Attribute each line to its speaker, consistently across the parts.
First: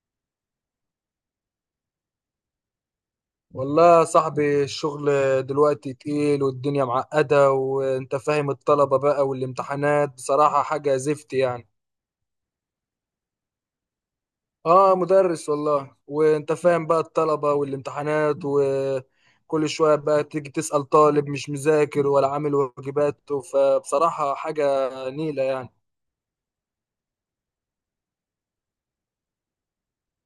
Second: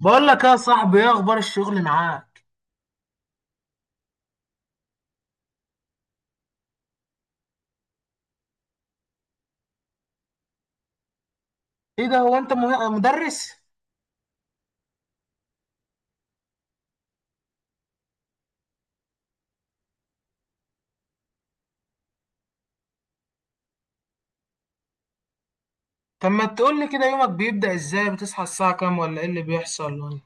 Speaker 1: بقول لك يا صاحبي، ايه اخبار الشغل معاك؟
Speaker 2: والله يا صاحبي، الشغل دلوقتي تقيل والدنيا معقدة وانت فاهم الطلبة بقى والامتحانات، بصراحة حاجة زفت يعني.
Speaker 1: ايه ده، هو انت مدرس؟
Speaker 2: اه، مدرس والله، وانت فاهم بقى الطلبة والامتحانات، وكل شوية بقى تيجي تسأل طالب مش مذاكر ولا عامل واجباته، فبصراحة حاجة نيلة يعني.
Speaker 1: طب ما تقول لي كده، يومك بيبدأ ازاي؟ بتصحى الساعة كام ولا ايه اللي بيحصل ولا إيه؟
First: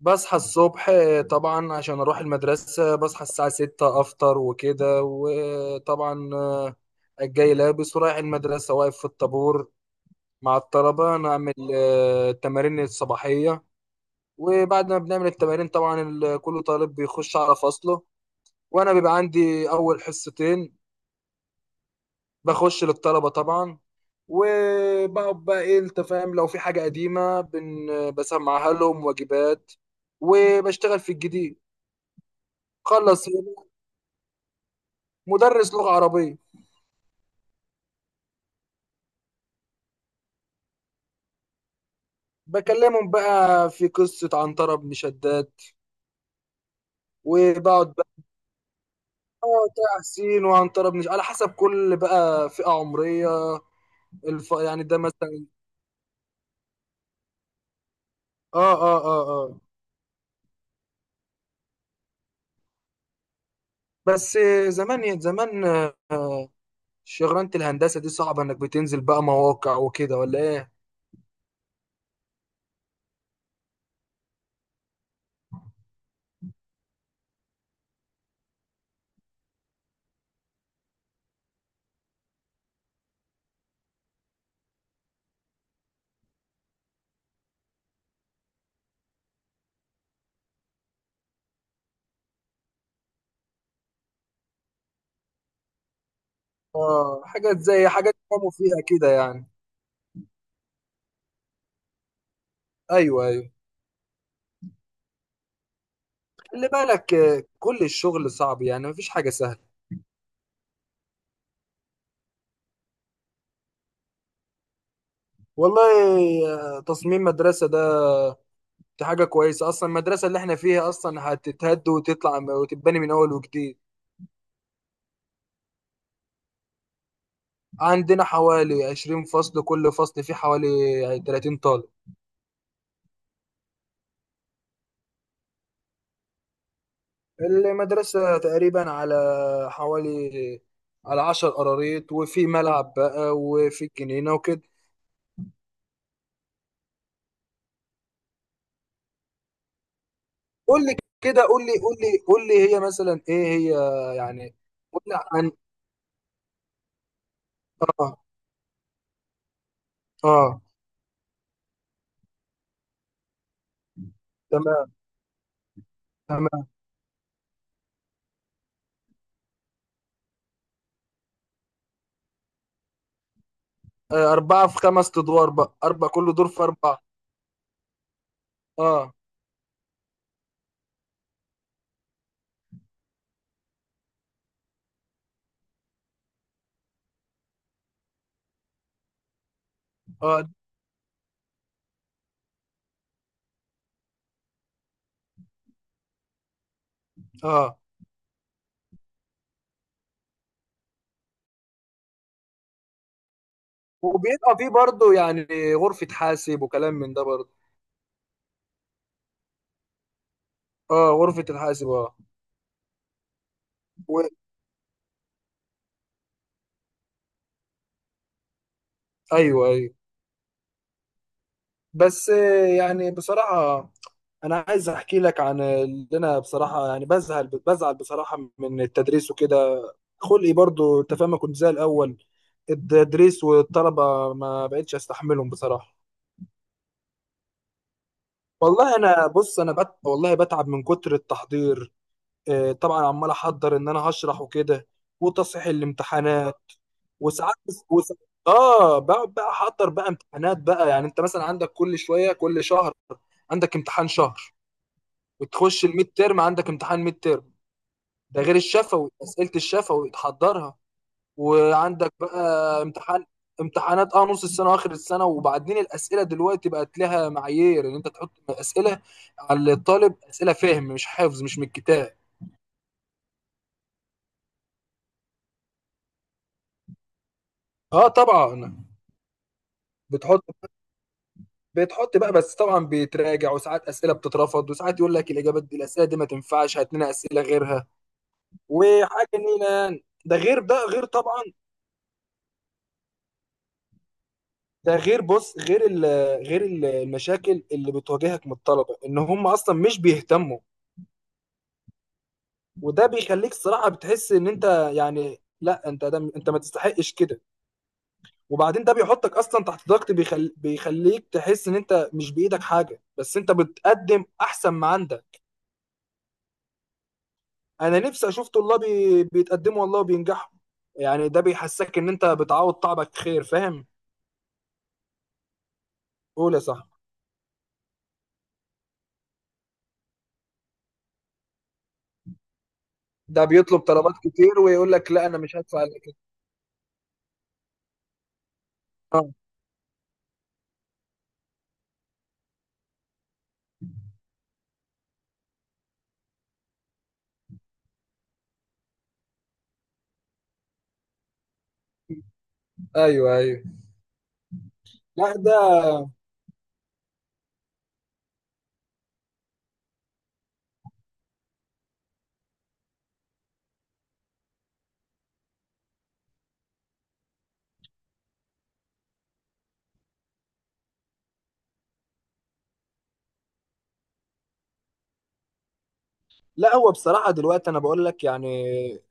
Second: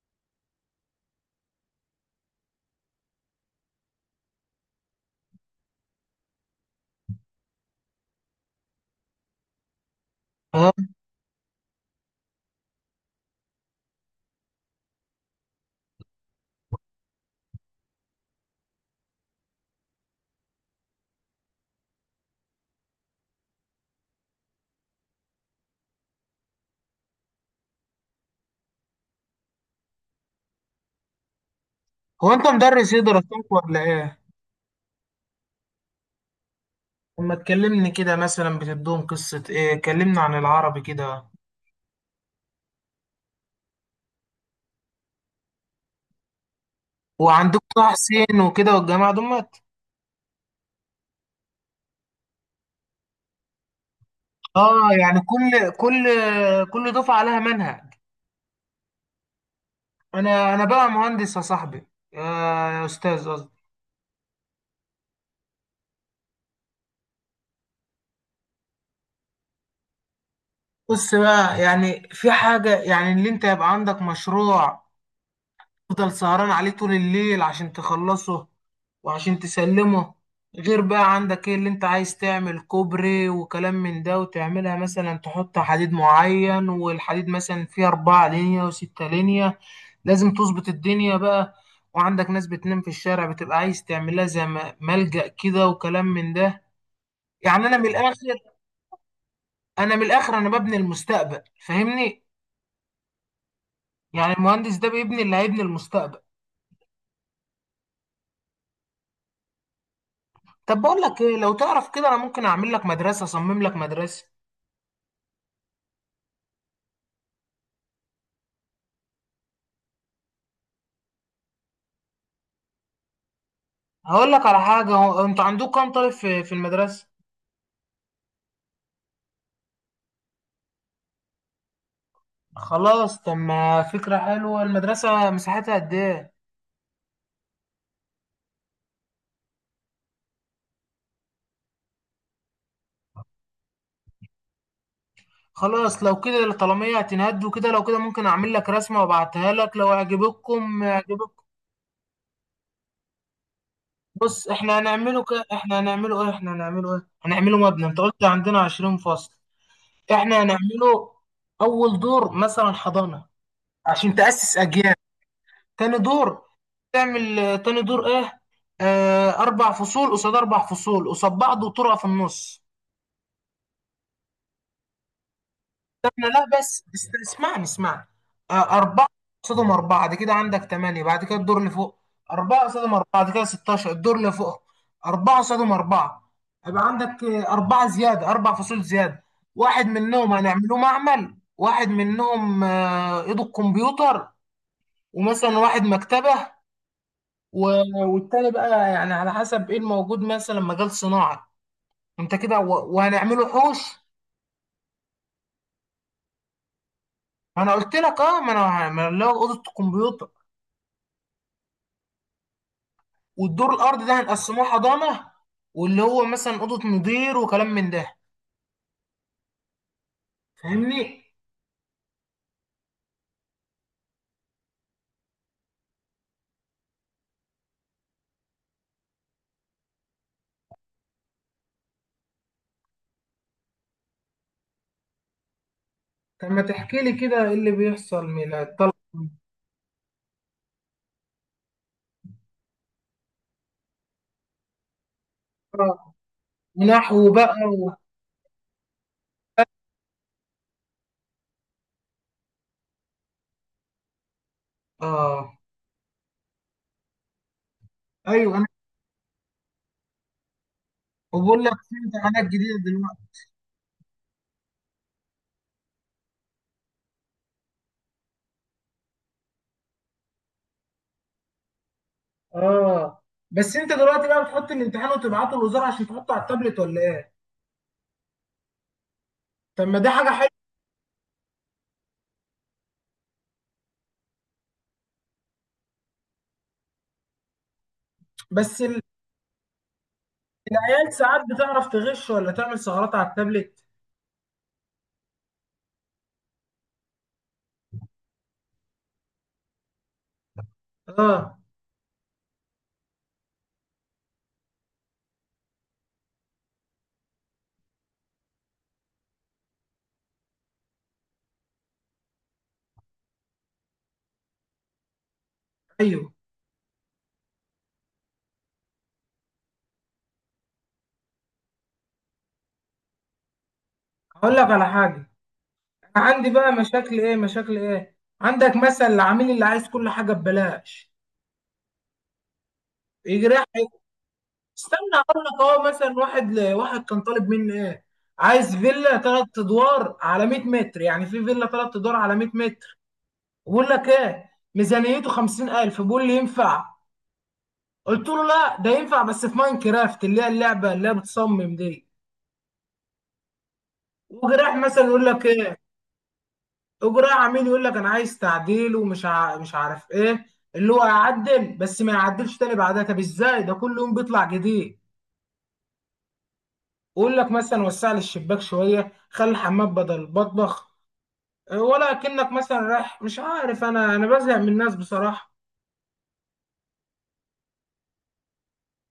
Speaker 2: بصحى الصبح طبعا عشان اروح المدرسة، بصحى الساعة ستة، افطر وكده، وطبعا الجاي لابس ورايح المدرسة، واقف في الطابور مع
Speaker 1: ها.
Speaker 2: الطلبة، نعمل التمارين الصباحية. وبعد ما بنعمل التمارين طبعا كل طالب بيخش على فصله، وأنا بيبقى عندي أول حصتين، بخش للطلبة طبعا، وبقعد بقى إيه، أنت فاهم، لو في حاجة قديمة بسمعها لهم، واجبات، وبشتغل في الجديد.
Speaker 1: هو انت مدرس ايه
Speaker 2: خلص،
Speaker 1: دراستك ولا ايه؟
Speaker 2: مدرس لغة عربية.
Speaker 1: طب ما تكلمني كده، مثلا بتدوهم قصة ايه؟ كلمنا عن العربي كده.
Speaker 2: بكلمهم بقى في قصة عنترة بن شداد،
Speaker 1: وعندك طه
Speaker 2: وبقعد بقى،
Speaker 1: حسين وكده والجماعة دمت.
Speaker 2: اه، تحسين وعنترة بن، على حسب كل بقى فئة عمرية. يعني
Speaker 1: اه
Speaker 2: ده
Speaker 1: يعني
Speaker 2: مثلا.
Speaker 1: كل دفعة عليها منهج.
Speaker 2: اه.
Speaker 1: انا بقى مهندس يا صاحبي، يا يا استاذ قصدي.
Speaker 2: بس زمان إيه، زمان، آه، شغلانة الهندسة دي صعبة، انك بتنزل بقى مواقع وكده ولا ايه؟
Speaker 1: بص بقى، يعني في حاجة، يعني اللي انت يبقى عندك مشروع تفضل سهران عليه طول الليل عشان تخلصه وعشان تسلمه. غير بقى عندك ايه اللي انت عايز تعمل؟ كوبري وكلام من ده، وتعملها مثلا تحط حديد معين، والحديد مثلا فيه أربعة لينية وستة لينية. لازم تظبط الدنيا بقى. وعندك ناس بتنام في الشارع، بتبقى عايز تعملها زي ملجأ كده وكلام من ده.
Speaker 2: اه، حاجات
Speaker 1: يعني أنا من
Speaker 2: زي
Speaker 1: الآخر،
Speaker 2: حاجات قاموا فيها كده يعني.
Speaker 1: أنا ببني المستقبل، فاهمني؟
Speaker 2: ايوه، ايوه.
Speaker 1: يعني المهندس ده بيبني، اللي هيبني المستقبل.
Speaker 2: خلي بالك كل الشغل صعب يعني، مفيش حاجة سهلة.
Speaker 1: طب بقول لك ايه، لو تعرف كده انا ممكن اعمل لك مدرسه، اصمم لك مدرسه.
Speaker 2: والله، تصميم مدرسة ده، دي حاجة كويسة، أصلا المدرسة اللي احنا فيها أصلا هتتهد وتطلع وتتبني من أول وجديد.
Speaker 1: هقول لك على حاجه، هو انتوا عندكم كام طالب في المدرسه؟
Speaker 2: عندنا حوالي 20 فصل، كل فصل فيه حوالي 30 طالب.
Speaker 1: خلاص. طب ما فكره حلوه، المدرسه مساحتها قد ايه؟
Speaker 2: المدرسة تقريبا على حوالي، على عشر قراريط، وفي ملعب بقى وفي جنينة وكده.
Speaker 1: خلاص لو كده الطلبيه هتنهدوا كده، لو كده ممكن اعمل لك رسمه وابعتها لك، لو
Speaker 2: قول
Speaker 1: عجبتكم
Speaker 2: لي
Speaker 1: عجبتكم.
Speaker 2: كده قول لي قول لي قول لي هي مثلا ايه هي
Speaker 1: بص،
Speaker 2: يعني؟ قول لي عن،
Speaker 1: احنا هنعمله ايه احنا هنعمله ايه هنعمله مبنى، انت
Speaker 2: اه.
Speaker 1: قلت عندنا 20 فصل. احنا
Speaker 2: اه
Speaker 1: هنعمله اول دور مثلا حضانه، عشان تاسس
Speaker 2: تمام
Speaker 1: اجيال. تاني دور،
Speaker 2: تمام
Speaker 1: تعمل تاني دور ايه؟ آه، اربع فصول قصاد اربع فصول قصاد بعض، وطرقه في النص.
Speaker 2: أربعة في خمس أدوار بقى، أربعة
Speaker 1: احنا
Speaker 2: كل
Speaker 1: لا،
Speaker 2: دور في
Speaker 1: بس
Speaker 2: أربعة.
Speaker 1: اسمعني. آه، اربعه
Speaker 2: اه
Speaker 1: قصادهم اربعه، دي كده عندك ثمانيه. بعد كده الدور اللي فوق، اربعه قصادهم اربعه دي كده 16. الدور اللي فوق اربعه قصادهم اربعه، يبقى عندك اربعه زياده، اربع فصول زياده. واحد منهم
Speaker 2: اه
Speaker 1: هنعمله معمل، واحد منهم ايده الكمبيوتر، ومثلا واحد مكتبه،
Speaker 2: اه.
Speaker 1: والتاني بقى يعني على حسب ايه الموجود، مثلا مجال صناعة. انت كده، وهنعمله حوش.
Speaker 2: وبيبقى فيه برضه يعني غرفة حاسب وكلام من ده برضه.
Speaker 1: ما انا قلت لك اه، ما أنا اللي هو اوضة الكمبيوتر،
Speaker 2: اه، غرفة الحاسب، اه.
Speaker 1: والدور الارضي ده
Speaker 2: و-
Speaker 1: هنقسموه حضانة، واللي هو مثلا اوضة مدير وكلام من ده.
Speaker 2: ايوه، ايوه.
Speaker 1: فاهمني؟
Speaker 2: بس يعني بصراحة، انا عايز احكي لك عن اللي انا بصراحه يعني، بزعل بزعل بصراحه من التدريس وكده. خلقي برضو، انت فاهم، ما كنت زي الاول. التدريس والطلبه ما بقتش استحملهم بصراحه.
Speaker 1: طب ما تحكي لي كده، ايه اللي بيحصل من الطلبة؟
Speaker 2: والله انا، والله بتعب من كتر التحضير. طبعا عمال احضر ان انا هشرح وكده، وتصحيح الامتحانات.
Speaker 1: ونحو
Speaker 2: وساعات،
Speaker 1: بقى
Speaker 2: وساعات اه بقعد بقى احضر بقى امتحانات بقى، يعني انت مثلا عندك كل شويه، كل شهر عندك امتحان شهر،
Speaker 1: اه،
Speaker 2: وتخش الميد تيرم عندك امتحان ميد تيرم، ده
Speaker 1: ايوه
Speaker 2: غير
Speaker 1: انا.
Speaker 2: الشفوي، اسئله الشفوي تحضرها.
Speaker 1: وبقول لك في
Speaker 2: وعندك
Speaker 1: امتحانات جديدة
Speaker 2: بقى امتحان،
Speaker 1: دلوقتي.
Speaker 2: امتحانات اه نص السنه واخر السنه. وبعدين الاسئله دلوقتي بقت لها معايير، ان انت تحط اسئله على الطالب، اسئله فهم مش حفظ، مش من الكتاب.
Speaker 1: اه، بس انت دلوقتي بقى بتحط الامتحان وتبعته للوزارة عشان تحطه على التابلت ولا ايه؟
Speaker 2: اه طبعا.
Speaker 1: طب ما دي حاجة
Speaker 2: بتحط،
Speaker 1: حلوة.
Speaker 2: بقى بس طبعا بيتراجع. وساعات اسئله بتترفض، وساعات يقول لك الاجابات دي، الاسئله دي ما تنفعش، هات لنا اسئله غيرها.
Speaker 1: بس ال-
Speaker 2: وحاجه نيله يعني. ده غير،
Speaker 1: العيال ساعات
Speaker 2: طبعا،
Speaker 1: بتعرف تغش ولا تعمل ثغرات على التابلت.
Speaker 2: ده غير بص غير ال غير ال- المشاكل اللي بتواجهك من الطلبه، ان هم اصلا مش بيهتموا،
Speaker 1: اه،
Speaker 2: وده بيخليك صراحه بتحس ان انت، يعني لا انت ده، انت ما تستحقش كده. وبعدين ده بيحطك اصلا تحت ضغط، بيخليك تحس ان انت مش بايدك حاجه، بس انت بتقدم احسن ما عندك.
Speaker 1: ايوه.
Speaker 2: انا نفسي اشوف طلاب بيتقدموا والله وبينجحوا، يعني ده بيحسسك ان انت بتعوض تعبك خير، فاهم.
Speaker 1: هقول لك على حاجه، أنا عندي
Speaker 2: قول يا
Speaker 1: بقى
Speaker 2: صاحبي.
Speaker 1: مشاكل ايه. مشاكل ايه؟ عندك مثلا العميل اللي عايز كل حاجه ببلاش،
Speaker 2: ده
Speaker 1: يجي رايح.
Speaker 2: بيطلب طلبات كتير، ويقول لك
Speaker 1: استنى،
Speaker 2: لا انا
Speaker 1: اقول
Speaker 2: مش
Speaker 1: لك اهو،
Speaker 2: هدفع الا كده.
Speaker 1: مثلا واحد واحد كان طالب مني ايه، عايز فيلا
Speaker 2: آه،
Speaker 1: ثلاث ادوار على 100 متر، يعني في فيلا ثلاث ادوار على 100 متر؟ بقول لك ايه، ميزانيته 50000 بيقول لي ينفع. قلت له لا، ده ينفع بس في ماين كرافت، اللي هي اللعبه اللي هي بتصمم دي.
Speaker 2: ايوه، ايوه.
Speaker 1: وجراح مثلا يقول
Speaker 2: لا
Speaker 1: لك
Speaker 2: ده.
Speaker 1: ايه، وجراح عميل يقول لك انا عايز تعديل، مش عارف ايه، اللي هو يعدل بس ما يعدلش تاني بعدها. طب ازاي ده كل يوم بيطلع جديد؟ ويقول لك مثلا وسع لي الشباك شويه، خلي الحمام بدل المطبخ، ولا كأنك مثلا رايح مش عارف، انا بزهق من الناس بصراحه.
Speaker 2: لا هو بصراحة دلوقتي أنا بقول لك يعني،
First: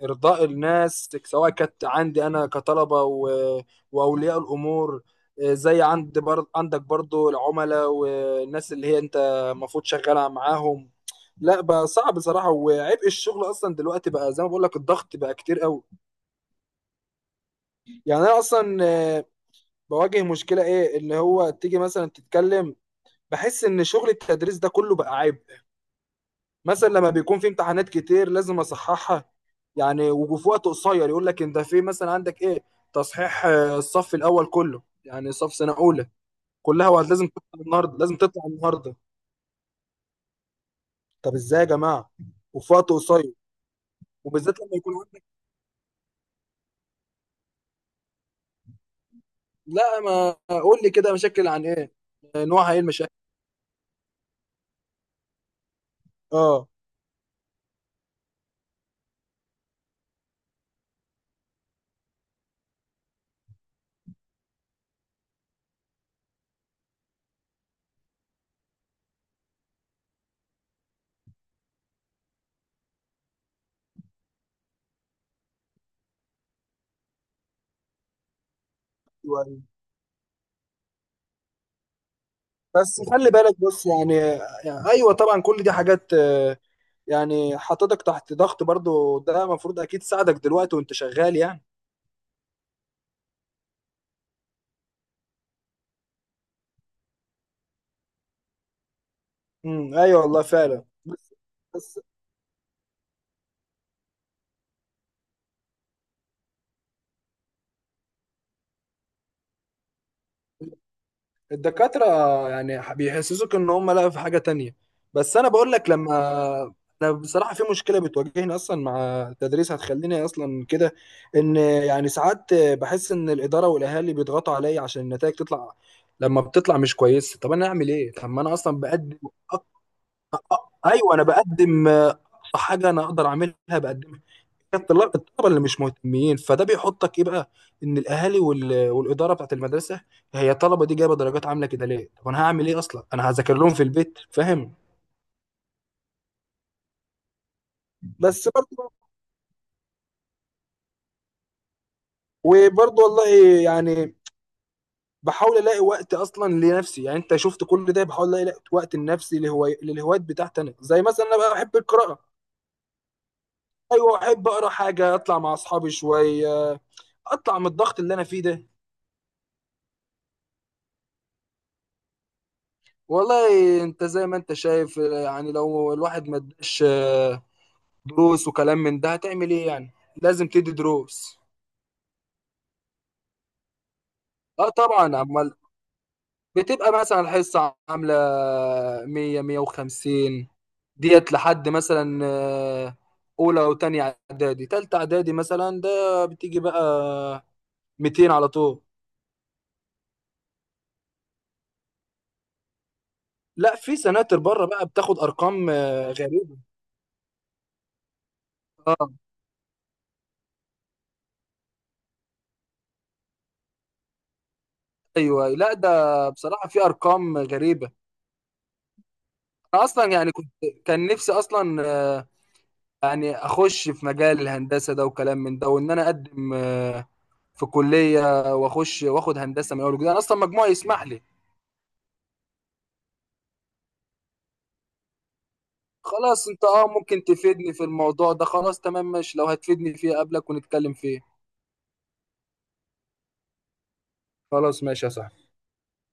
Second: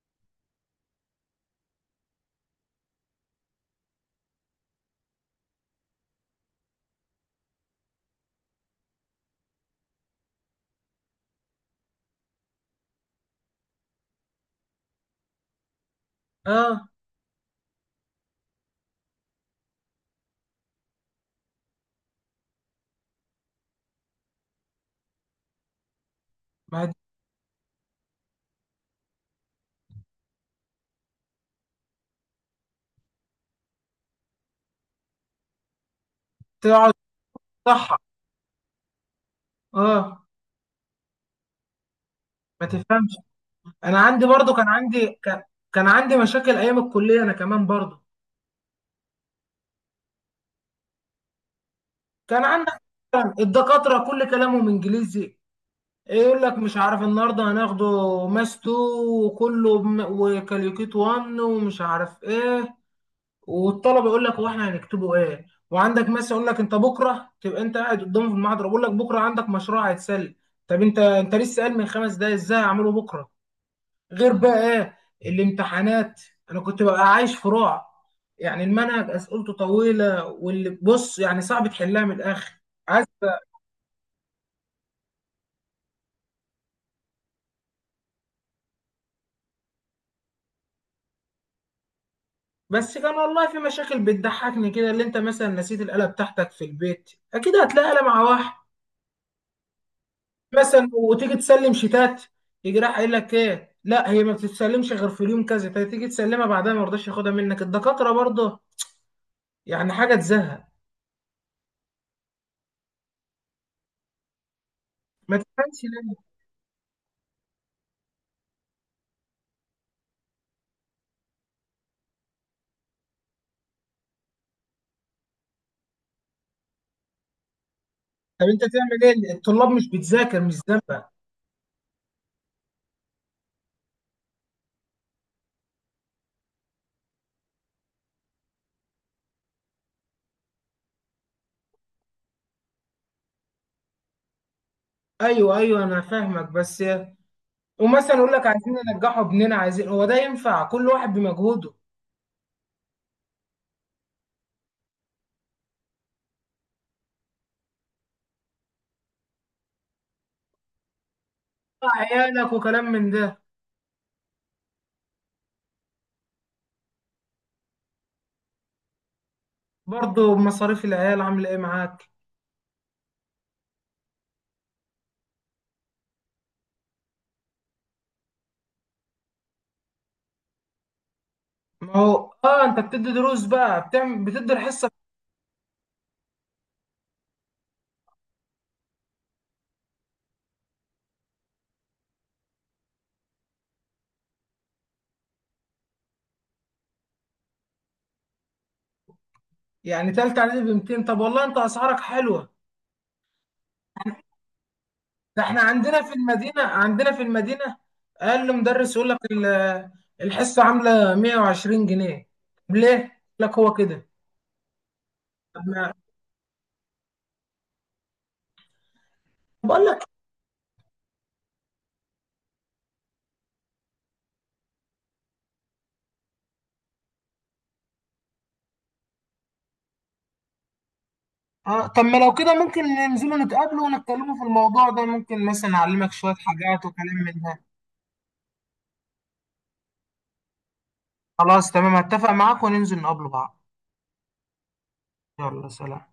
Speaker 2: إرضاء الناس، سواء كانت عندي أنا كطلبة وأولياء الأمور، زي عندك برضو العملاء والناس اللي هي أنت المفروض شغالة معاهم. لا بقى صعب بصراحة، وعبء الشغل أصلا دلوقتي بقى، زي ما بقول لك، الضغط بقى كتير قوي.
Speaker 1: اه
Speaker 2: يعني أنا أصلا بواجه مشكلة إيه، اللي هو تيجي مثلا تتكلم، بحس إن شغل التدريس ده كله بقى عيب.
Speaker 1: ما هي
Speaker 2: مثلا
Speaker 1: دي.
Speaker 2: لما بيكون في امتحانات كتير لازم اصححها، يعني وفي وقت قصير، يقول لك انت في مثلا عندك ايه، تصحيح الصف الاول كله يعني، صف سنه اولى كلها،
Speaker 1: تقعد.
Speaker 2: وقت لازم تطلع
Speaker 1: صح.
Speaker 2: النهارده، لازم تطلع النهارده.
Speaker 1: اه.
Speaker 2: طب ازاي يا جماعه؟
Speaker 1: ما
Speaker 2: وفي وقت
Speaker 1: تفهمش.
Speaker 2: قصير،
Speaker 1: انا عندي برضو
Speaker 2: وبالذات
Speaker 1: كان
Speaker 2: لما يكون
Speaker 1: عندي
Speaker 2: عندك،
Speaker 1: كان, كان عندي مشاكل ايام الكليه، انا كمان برضو.
Speaker 2: لا ما، قول لي كده مشاكل عن ايه،
Speaker 1: كان
Speaker 2: نوعها ايه
Speaker 1: عندك
Speaker 2: المشاكل.
Speaker 1: مثلاً الدكاترة كل كلامهم انجليزي، إيه يقول لك
Speaker 2: اه.
Speaker 1: مش عارف النهارده هناخده ماس 2، وكله وكاليوكيت 1 ومش عارف ايه. والطلبه يقول لك هو احنا هنكتبه ايه، وعندك ماس يقول لك انت بكره تبقى، انت قاعد قدامه في المحاضره بيقول لك بكره عندك مشروع هيتسلم. طب انت، انت لسه قال من 5 دقايق، ازاي هعمله بكره؟ غير بقى ايه الامتحانات، انا كنت ببقى عايش في رعب. يعني المنهج اسئلته
Speaker 2: أيوة.
Speaker 1: طويله، واللي بص يعني صعب تحلها من الاخر.
Speaker 2: بس
Speaker 1: عايز.
Speaker 2: خلي بالك، بص يعني، يعني ايوه طبعا كل دي حاجات يعني حطتك تحت ضغط، برضو ده المفروض اكيد ساعدك دلوقتي وانت شغال يعني.
Speaker 1: بس كان والله في مشاكل بتضحكني كده، اللي انت مثلا نسيت الآلة بتاعتك في البيت، اكيد هتلاقي آلة مع واحد
Speaker 2: ايوه والله فعلا.
Speaker 1: مثلا.
Speaker 2: بس،
Speaker 1: وتيجي تسلم
Speaker 2: بس
Speaker 1: شيتات، يجي راح قايل لك ايه لا، هي ما بتتسلمش غير في اليوم كذا، فتيجي تسلمها بعدها ما يرضاش ياخدها منك الدكاترة برضه. يعني حاجة تزهق.
Speaker 2: الدكاترة، يعني بيحسسوك ان هم، لا في حاجة تانية.
Speaker 1: ما
Speaker 2: بس انا بقول
Speaker 1: تفهمش
Speaker 2: لك،
Speaker 1: ليه.
Speaker 2: لما انا بصراحة في مشكلة بتواجهني اصلا مع التدريس، هتخليني اصلا كده، ان يعني ساعات بحس ان الإدارة والاهالي بيضغطوا عليا عشان النتائج تطلع، لما بتطلع مش كويسة. طب انا اعمل ايه؟ طب ما
Speaker 1: طب
Speaker 2: انا
Speaker 1: انت
Speaker 2: اصلا
Speaker 1: تعمل
Speaker 2: بقدم.
Speaker 1: ايه، الطلاب
Speaker 2: أق-
Speaker 1: مش بتذاكر مش ذنبك.
Speaker 2: ايوه انا بقدم اقصى حاجة انا اقدر اعملها بقدمها. الطلاب، الطلبه اللي مش مهتمين، فده بيحطك ايه بقى، ان الاهالي والاداره بتاعت المدرسه، هي الطلبه دي جايبه درجات عامله كده ليه؟ طب انا هعمل ايه؟ اصلا انا هذاكر لهم في البيت، فاهم.
Speaker 1: ايوه، ايوه، انا فاهمك بس. ومثلا يقول لك
Speaker 2: بس
Speaker 1: عايزين
Speaker 2: برضه،
Speaker 1: ننجحوا ابننا، عايزين. هو ده ينفع؟ كل واحد بمجهوده.
Speaker 2: وبرضه والله يعني، بحاول الاقي وقت اصلا لنفسي، يعني انت شفت كل ده، بحاول الاقي وقت لنفسي للهوايات بتاعتي انا، زي مثلا انا بقى بحب القراءه.
Speaker 1: عيالك وكلام من ده.
Speaker 2: ايوه، احب اقرا حاجه، اطلع مع اصحابي شويه، اطلع من الضغط اللي انا فيه ده.
Speaker 1: برضه مصاريف العيال عامله ايه معاك.
Speaker 2: والله انت زي ما انت شايف يعني، لو الواحد ما اداش دروس وكلام من ده هتعمل ايه يعني؟ لازم تدي دروس.
Speaker 1: ما هو اه، انت بتدي دروس بقى، بتعمل بتدي
Speaker 2: اه
Speaker 1: الحصه.
Speaker 2: طبعا، امال. بتبقى مثلا الحصه عامله 100، 150، ديت لحد مثلا اولى وتانية اعدادي. تالتة اعدادي مثلا ده بتيجي بقى 200 على طول.
Speaker 1: يعني تالتة اعدادي ب 200، طب والله انت اسعارك حلوه.
Speaker 2: لا، في سناتر بره بقى بتاخد
Speaker 1: ده احنا
Speaker 2: ارقام
Speaker 1: عندنا في
Speaker 2: غريبه.
Speaker 1: المدينه، عندنا في المدينه اقل مدرس يقول
Speaker 2: اه
Speaker 1: لك الحصه عامله 120 جنيه. طب ليه؟ يقول لك هو كده.
Speaker 2: ايوه،
Speaker 1: طب
Speaker 2: لا ده
Speaker 1: ما-
Speaker 2: بصراحه في ارقام غريبه. انا
Speaker 1: بقول لك
Speaker 2: اصلا يعني كنت، كان نفسي اصلا يعني اخش في مجال الهندسه ده وكلام من ده، وان انا اقدم في كليه، واخش واخد هندسه من اول وجديد، انا اصلا مجموعي يسمح لي.
Speaker 1: اه، طب ما لو كده ممكن ننزلوا نتقابلوا ونتكلموا في الموضوع ده، ممكن مثلا اعلمك شويه
Speaker 2: خلاص، انت
Speaker 1: حاجات
Speaker 2: اه
Speaker 1: وكلام
Speaker 2: ممكن
Speaker 1: من ده.
Speaker 2: تفيدني في الموضوع ده، خلاص تمام ماشي، لو هتفيدني فيه قبلك ونتكلم فيه.
Speaker 1: خلاص تمام اتفق معاك، وننزل نقابله بعض.
Speaker 2: خلاص ماشي يا صاحبي.
Speaker 1: يلا سلام.